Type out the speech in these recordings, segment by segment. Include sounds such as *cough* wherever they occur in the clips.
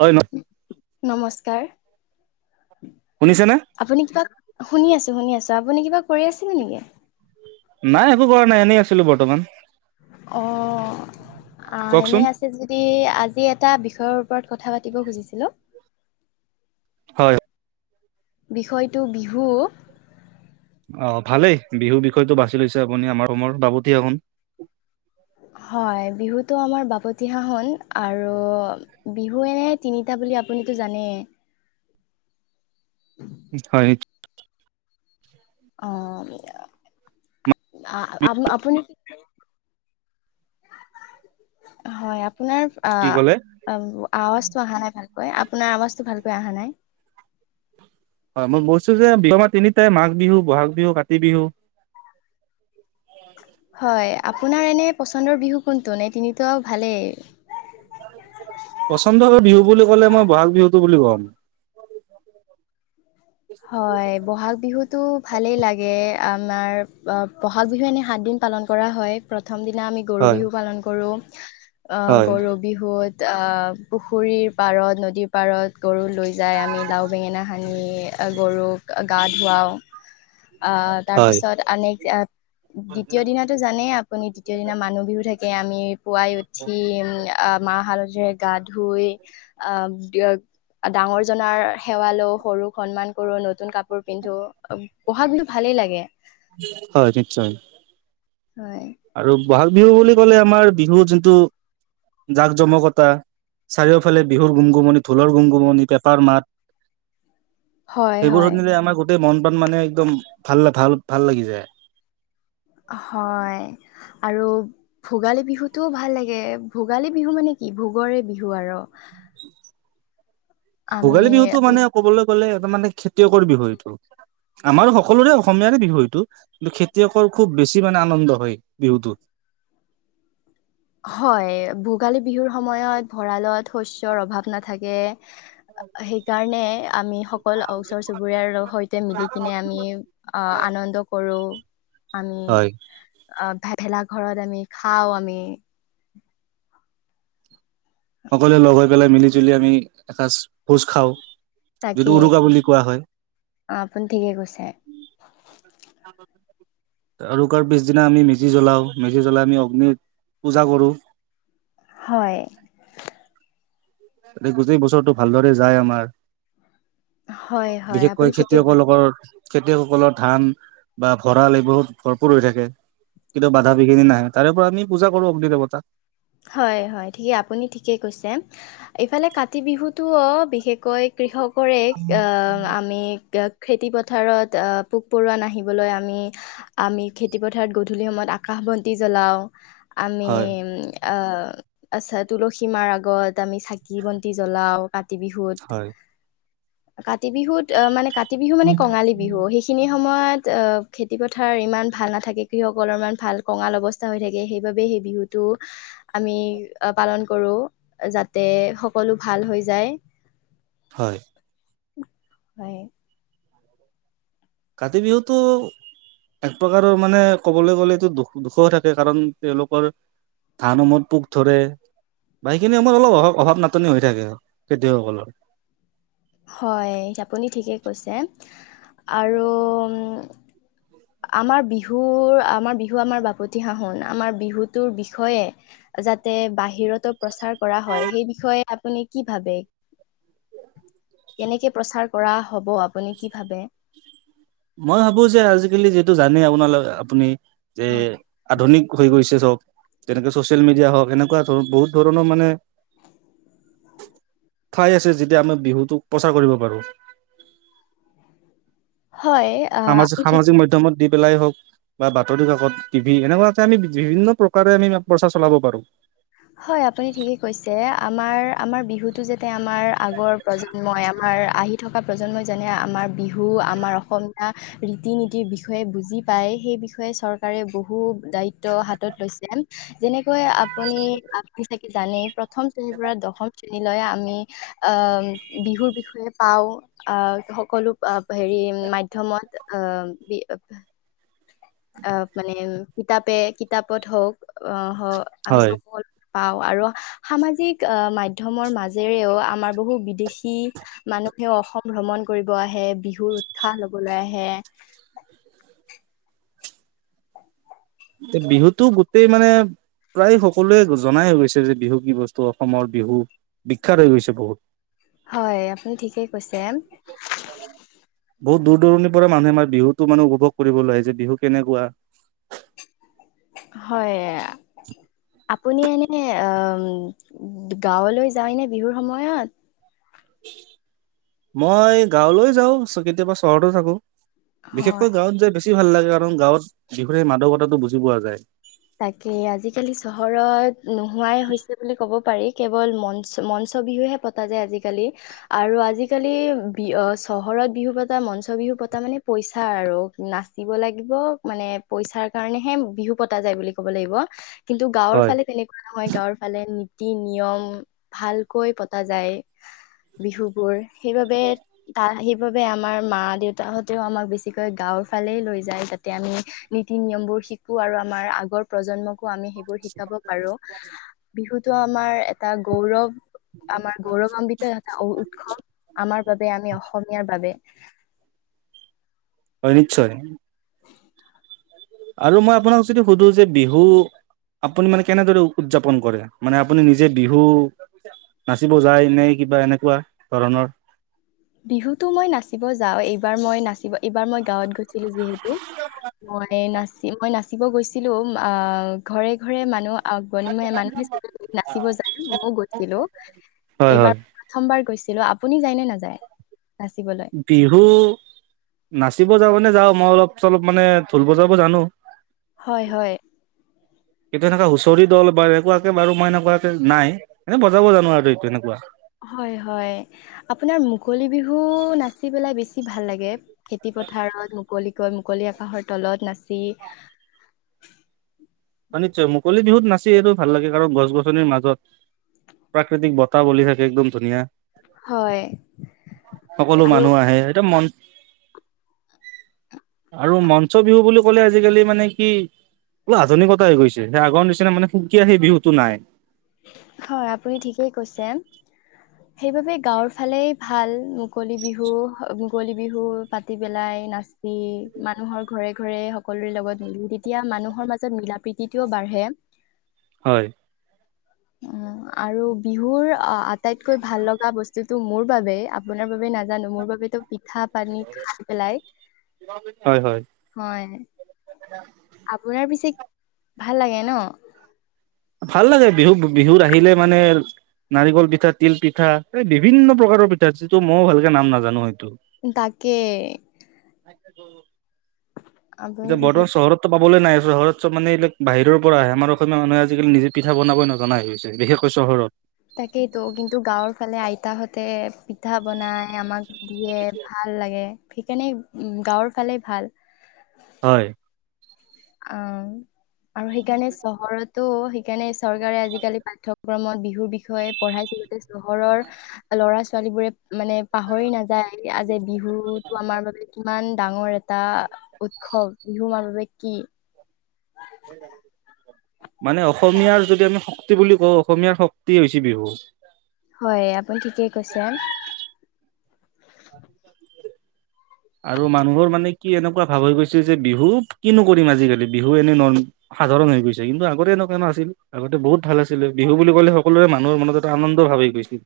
হয় ন নমস্কাৰ। শুনিছেনে? আপুনি কিবা শুনি আছো শুনি আছো আপুনি কিবা কৰি আছিল নেকি? নাই একো কৰা নাই এনেই আছিলো বৰ্তমান। অহ আ, এনে কওকচোন আছে যদি আজি এটা বিষয়ৰ ওপৰত কথা পাতিব খুজিছিলো। হয়। বিষয়টো বিহু অহ, ভালেই বিহুৰ বিষয়টো বাছি লৈছে আপুনি আমাৰ ৰোমৰ বাপতি সাহোন। হয়, বিহুটো আমাৰ বাপতিসাহোন আৰু বিহু এনে তিনিটা বুলি আপুনিতো জানেই। হয়। অহ, আপ - আপুনি *inaudible* হয়, আপোনাৰ আ কি ক'লে -আৱাজটো অহা নাই ভালকৈ আপোনাৰ আৱাজটো ভাল কৈ আহা নাই। হয়, মই বৈছো যে বিহু টো আমাৰ তিনিটাই মাঘ বিহু, বহাগ বিহু, কাতি বিহু *inaudible* হয়, আপোনাৰ এনে পচন্দৰ বিহু কোনটো নে তিনিতো আৰু ভালেই পচন্দ ভাবে বিহু বুলি ক'লে মই বহাগ বিহুটো বুলি কম। হয়। ব'হাগ বিহুটো ভালে লাগে আমাৰ বহাগ বিহু এনে সাত দিন পালন কৰা হয়। প্ৰথমে প্ৰথম দিনা আমি গৰু হয় বিহু পালন কৰোঁ আহ হয় গৰু বিহুত আহ পুখুৰীৰ পাৰত, নদীৰ পাৰত গৰু লৈ যায় আমি লাও, বেঙেনা সানি গৰুক গা ধুৱাওঁ আহ, হয় তাৰপিছত আনেক দ্বিতীয় দিনাটো জানেই আপুনি দ্বিতীয় দিনা মানুহ বিহু থাকে আমি পুৱাই উঠি আহ, মাহ হালধিৰে গা ধুই, আহ ডাঙৰ জনাৰ সেৱা লও, সৰুক সন্মান কৰো, নতুন কাপোৰ পিন্ধো বহাগ বিহু ভালেই লাগে। হয়, নিশ্চয়। হয়। আৰু বহাগ বিহু বুলি কলে আমাৰ বিহু যোনটো জাক -জমকতা চাৰিওফালে বিহুৰ গুমগুমনি ঢোলৰ -গুমগুমনি, পেঁপাৰ মাত *inaudible* হয় সেইবোৰ হয় শুনিলে আমাৰ গোটেই মন প্ৰান মানে একদম ভাল -ভাল -ভাল লাগি যায়। হয়। আৰু ভোগালী বিহুটোও ভাল লাগে। ভোগালী বিহু মানে কি ভোগৰে বিহু আৰু। *inaudible* আমি ভোগালী বিহুটো মানে ক'বলৈ গ'লে এটা মানে খেতিয়কৰ বিহু এইটো। আমাৰ সকলোৰে অসমীয়াৰে বিহু এইটো কিন্তু, খেতিয়কৰ খুব বেছি মানে আনন্দ হয় বিহুটো। *inaudible* হয়, ভোগালী বিহুৰ সময়ত ভঁৰালত শস্যৰ অভাৱ নাথাকে *inaudible* সেইকাৰণে আমি সকলো ওচৰ- চুবুৰীয়াৰ সৈতে মিলি কিনে আমি আহ আনন্দ আনন্দ কৰোঁ। আমি হয় অহ ভে -ভেলা ঘৰত আমি খাও আমি। সকলোৱে লগ হৈ পেলাই মিলি -জুলি আমি এসাঁজ ভোজ খাওঁ। তাকে যিটো উৰুকা বুলি কোৱা হয়। আপুনি ঠিকে কৈছে *unintelligible* আৰুকাৰ পিছদিনা আমি মেজি জ্বলাওঁ। মেজি জ্বলাই আমি অগ্নিত পূজা কৰোঁ। হয়। যাতে গোটেই বছৰটো ভালদৰে যায় আমাৰ। হয় হয় আপুনি বিশেষকৈ ঠিকেই খেতিয়কৰ কৈছে লগৰ খেতিয়কসকলৰ ধান বা ভঁৰাল এইবোৰ ভৰপুৰ হৈ থাকে। কিন্তু বাধা বিঘিনি নাহে তাৰে পৰা আমি পূজা কৰো অগ্নি দেৱতাক। হয় -হয় ঠিকেই আপুনি ঠিকেই কৈছে ইফালে কাতি বিহুতোৱ বিশেষকৈ কৃষক কৰে আ আমি খেতিপথাৰত আ পোক পৰুৱা নাহিবলৈ আমি আমি খেতিপথাৰত গধূলি সময়ত আকাশ বন্তি জ্বলাওঁ। আমি হয় আ আচ্ছা তুলসীমাৰ আগত। আমি চাকি বন্তি জলাও কাতি বিহুত। হয় কাতি বিহুত মানে কা কাতি বিহু মানে কঙালী বিহু সেইখিনি স সময়ত খেতি পথাৰ ইমান ভাল নাথাকে। কৃষকসকলৰ ইমান ভাল কঙাল অৱস্থা হৈ থাকে। সেইবাবেই সেই বিহুটো আমি পালন কৰো যাতে সকলো ভাল হৈ যায়। *inaudible* হয়। হয়। কাতি বিহুটো। এক প্ৰকাৰৰ মানে ক'বলৈ গ'লেটো দুখ দুখ থাকে। কাৰণ তেওঁলোকৰ ধানসমূত পোক ধৰে। বাকীখিনি সময়ত অলপ অ অভাৱ নাটনি হৈ থাকে খেতিয়কসকলৰ হয় আপুনি ঠিকেই কৈছে আৰু আমাৰ বিহুৰ আমাৰ বিহু আমাৰ বাপতি সাহোন আমাৰ বিহুটোৰ বিষয়ে যাতে বাহিৰতো প্ৰচাৰ কৰা হয় সেই বিষয়ে আপুনি কি ভাবে কেনেকে প্ৰচাৰ কৰা হব আপুনি কি ভাবে মই ভাবো যে আজিকালি যিহেটো জানেই আপোনালোক আপুনি যে হয় আধুনিক হৈ গৈছে চব তেনেকে ছচিয়েল মিডিয়া হওক এনেকুৱা ধৰ বহুত ধৰণৰ মানে ঠাই আছে যেতিয়া আমি বিহুটোক প্ৰচাৰ কৰিব পাৰো। *inaudible* হয় আহ সামাজিক আমি ঠিক সামাজিক মাধ্যয়মত দি পেলাই হওঁক বা বাতৰি কাকত টিভি এনেকুৱাকে আমি বিভিন্ন প্ৰকাৰে আমি প্ৰচাৰ চলাব পাৰো হয় আপুনি ঠিকে কৈছে আমাৰ আমাৰ বিহুতো যাতে আমাৰ আগৰ প্ৰজন্মই আমাৰ আহি থকা প্ৰজন্মই যেনে আমাৰ বিহু আমাৰ অসমীয়া ৰীতি নীতিৰ বিষয়ে বুজি পায় সেই বিষয়ে চৰকাৰে বহু দায়িত্ব হাতত লৈছে। যেনেকৈ আপুনি আপুনি চাগে জানেই প্ৰথম শ্ৰেণীৰ পৰা দশম শ্ৰেণী লৈ আমি অ বিহুৰ বিষয়ে পাওঁ আহ সকলো হেৰি মাধ্যমত ক বি অ মানে কিতাপে কিতাপত হওক আহ হওক আমি হয় চ পাওঁ আৰু সামাজিক আহ মাধ্যয়মৰ মাজেৰেও আমাৰ বহু বিদেশী মানু- মানুহেও অসম ভ্ৰমণ কৰিব আহে বিহুৰ উৎসাহ লবলৈ আহে বিহুতো গোটেই মানে প্ৰায় সকলোৱে গুজ জনাই হৈ গৈছে যে বিহু কি বস্তু অসমৰ বিহু বিখ্যাত হৈ গৈছে বহুত। হয় আপুনি ঠিকেই কৈছে বহুত দূৰ দূৰণিৰ পৰা মানুহে আমাৰ বিহুতো মানে উপভোগ কৰিবলৈ আহে যে বিহু কেনেকুৱা হয় আপুনি এনে গাঁৱলৈ যায় নে বিহুৰ সময়ত মই গাঁৱলৈ যাও কেতিয়াবা চহৰতো থাকো। হয় বিশেষকৈ গাঁৱত যাই বেছি ভাল লাগে কাৰণ গাঁৱত বিহু সেই মাদকতাটো বুজি পোৱা যায় তাকে আজিকালি চহৰত নোহোৱাই হৈছে বুলি ক'ব পাৰি কেৱল মঞ্চ মঞ্চ বিহুহে পতা যাই আজি কালি আৰু আজি কালি বিহু চহৰত বিহু পতা মঞ্চ বিহু পতা মানে পইচা আৰু নাচিব লাগিব মানে পইচাৰ কাৰণে হে বিহু পতা যায় বুলি ক'ব লাগিব কিন্তু গাঁৱৰ হয় ফালে তেনেকুৱা নহয় গাঁৱৰ ফালে টো নিয়ম ভালকৈ পতা যায় বিহু বোৰ সেইবাবে তা সেইবাবে আমাৰ মা দেউতাহতেও আমাক বেছিকৈ গাৱ গাৱৰ ফালে লৈ যায় যাতে আমি নীতি নিয়ম বোৰ শিকো আৰু আমাৰ আগৰ প্ৰজন্মক আমি সেইবোৰ শিকাব পাৰো বিহুটো আমাৰ এটা গৌৰৱ আমাৰ গৌৰৱান্বিত এটা উৎসৱ আমাৰ বাবে আমি অসমীয়াৰ বাবে *inaudible* অ নিশ্চয়ৰে আৰু মই আপোনাক যদি সুধো যে বিহু আপুনি মানে কেনেদৰে উদযাপন কৰে? মানে আপুনি নিজে বিহু নাচিব যায় ন কিবা এনেকুৱা ধৰণৰ বিহুতো মই নাচিব যাওঁ এইবাৰ মই নাচিব এইবাৰ মই গাঁৱত গৈ। ছিলো যিহেতু মই না মই নাচিব গৈছিলো ঘৰে ঘৰে মানুহ মানুহে নাচিব যায় মইও গৈছিলো। হয় হয় এইবাৰ প্ৰথমবাৰ গৈছিলো আপুনি যায় নে নাযায়? নাচিবলৈ? বিহু নাচিব যাব নে যাওঁ। মই অলপ চ অলপ মানে ঢোল বজাব জানো। হয় হয়। এইটো এনেকুৱা হুঁচৰি দল বা এনেকুৱাকে বাৰু মই এনেকুৱাকে নাই এনে বজাব জানো আৰু এইটো এনেকুৱা। হয় হয় আপোনাৰ মুকলি বিহু নাচি পেলাই বেছি ভাল লাগে? খেতি পথাৰত মুকলিকৈ মুকলি আকাশৰ তলত নাচি। হয় নিশ্চয় মুকলি বিহুত নাচি এইটো ভাল লাগে কাৰণ গছ গছনিৰ মাজত। প্ৰাকৃতিক বঁতাহ বুলি থাকে একদম ধুনীয়া। হয় সকলো আৰু মানুহ আহে সটো মন। *inaudible* আৰু মঞ্চ বিহু বুলি ক'লে আজিকালি মানে কি অল আধুনিকতা হৈ গৈছে সেই আগৰ নিচিনা মানে সুকীয়া সেই বিহুটো নাই। হয় আপুনি ঠিকেই কৈছে। সেইবাবে গাঁৱৰ ফালে ভাল মুকলি বিহু মুকলি বিহু পাতি পেলাই। মানুহৰ ঘৰে ঘৰে সকলোৰে লগত মিল তেতিয়া মানুহৰ মাজত মিলা প্ৰীতিও বা বাঢ়ে। হয়। উম আৰু বিহুৰ আটাইতকৈ ভাল লগা বস্তু তটো মোৰ বাবে আপোনাৰ বাবে নাজানো মোৰ বাবে তো পিঠা পানী পেলাই হয় হয় হয়। আপোনাৰ পিছে ভাল লাগে ন। ভাল লাগে বিহু বিহুত আহিলে মানে নাৰিকল পিঠা তিল পিঠা এই বিভিন্ন প্ৰকাৰৰ পিঠা যিটো মইো ভালকে নাম নাজানো হয়। তাকে। উম। আপুনি এতিয়া ঠিকে বৰ্তমান চহৰত। পাবলৈ নাই চহৰত চব মানে এইিলাক বাহিৰৰ পৰা আহে আমাৰ অসমীয়া মানুহে আজিকি নিজে পিঠা বনাব নজনা হৈ হৈছে বিশেষৈ। চহৰত। তাকেইতো কিন্তু গাঁৱৰ ফালে আইতাহতে পিঠা বনাই আমাক দিয়ে ভাল লাগে সেইকাৰণে উ গাঁৱৰ ফালে ভাল। হয়। অ আৰু সেইকাৰণে চহৰতো সেইকাৰণে চৰকাৰে আজিকালি পাঠ্যয়ক্ৰমত বিহুৰ বিষয়ে পঢ়াইছিলতে চহৰৰ ল'ৰা ছোৱালী বোৰে মানে পাহৰি নাযায় আজ বিহুতটো আমাৰ বাবে কিমান ডাঙৰ এটা উৎসৱ বিহু মানৱে কি সেই মানে অসমীয়াৰ যদি আমি শক্তি বুলি কওঁ অসমীয়াৰ শক্তি হৈছে বিহু। হয় আপুনি ঠিকেই কৈছে। আৰু মানুহৰ মানে কি এনেকুৱা ভাৱ হৈ গৈছে যে বিহু কিনো কৰিম আজিকালি বিহু এনেই নৰমেল সাধাৰণ হৈ গৈছে কিন্তু আগতে এনেকুৱা না আছিল আগতে বহুত ভাল আছিলে বিহু বুলি কলে সকলোৰে মানুহৰ মনত এটা আনন্দ ভাল। কৈ গৈছো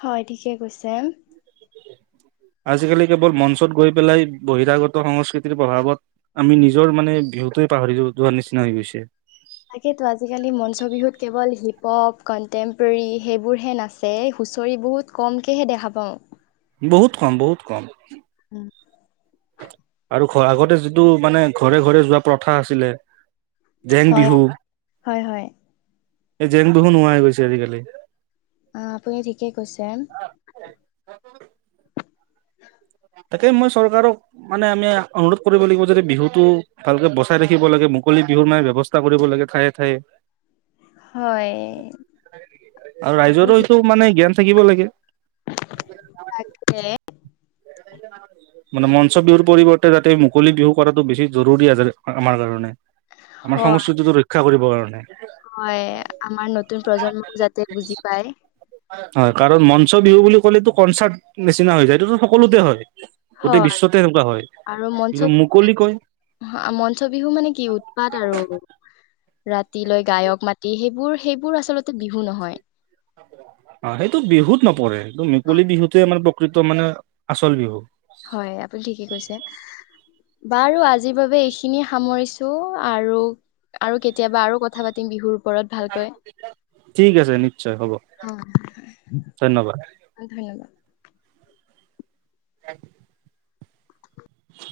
হয় ঠিকে কৈছে আজিকালি কেৱল মঞ্চত গৈ পেলাই বহিৰাগত সংস্কৃতিৰ প্ৰভাৱত আমি নিজৰ মানে সহতে পাহৰি য যোৱাৰ নিচিনা হৈ গৈছে হিপপ কনটেম্পৰেৰী সেইবোৰহে নাচে হুঁচৰি বহুত কমকেহে দেখা পাওঁ বহুত কম বহুত কম উম আৰু খ আগতে যিটো মানে ঘৰে ঘৰে যোৱা প্ৰথা আছিলে জেং হয় বিহু হয় হয় এই জেং বিহু নোহোৱা হৈ গৈছে আজিকালি আহ আপুনি ঠিকে কৈছে উ তাকে মই চৰকাৰক মানে আমি অনুৰোধ কৰিব লাগিব যে বিহুটো ভালকে বচাই ৰাখিব লাগে মুকলি বিহুৰ মে ব ব্যৱস্থা কৰিব লাগে ঠায়ে ঠায়ে। হয় আৰু আপুনি ঠিক ৰাইজৰো এইটো মানে জ্ঞান থাকিব লাগে। তাকে। মানে মঞ্চ বিহুৰ পৰিৱৰ্তে যাতে মুকলি বিহু কৰাটো বেছি জৰুৰী আছে আমাৰ কাৰণে। আমাৰ হয় সংস্কৃতিটো ৰক্ষা কৰিবৰ কাৰণে। হয় আমাৰ নতুন প্ৰজন্মও যাতে বুজি পায়। হয় কাৰণ মঞ্চ বিহু বুলি কলেটো কনচাৰ্ট নিচিনা হৈ যায় এইটো সকলোতে হয়। গোটেই হয় বিশ্বতে সেনেকুৱা হয় আৰু মঞ্চ কিন্তু মুকলি কয়। মঞ্চ বিহু মানে কি উৎপাত আৰু। ৰাতিলৈ গায়ক মাতি সেইবোৰ সেইবোৰ আচলতে বিহু নহয়। অ সেইটো বিহুত নপৰে এইটো মোকলি বিহুতোৱে মানে প্ৰকৃত মানে আচল বিহু। হয় আপুনি ঠিকে কৈছে। বাৰু আজিৰ বাবে এইখিনিয়ে সামৰিছো আৰু। আৰু কেতিয়াবা আৰু কথা পাতিম বিহুৰ। ওপৰত আৰু। ভালকৈ ঠিক আছে নিশ্চয় হ'ব ধন্যবাদ। অ ধন্যবাদ *unintelligible*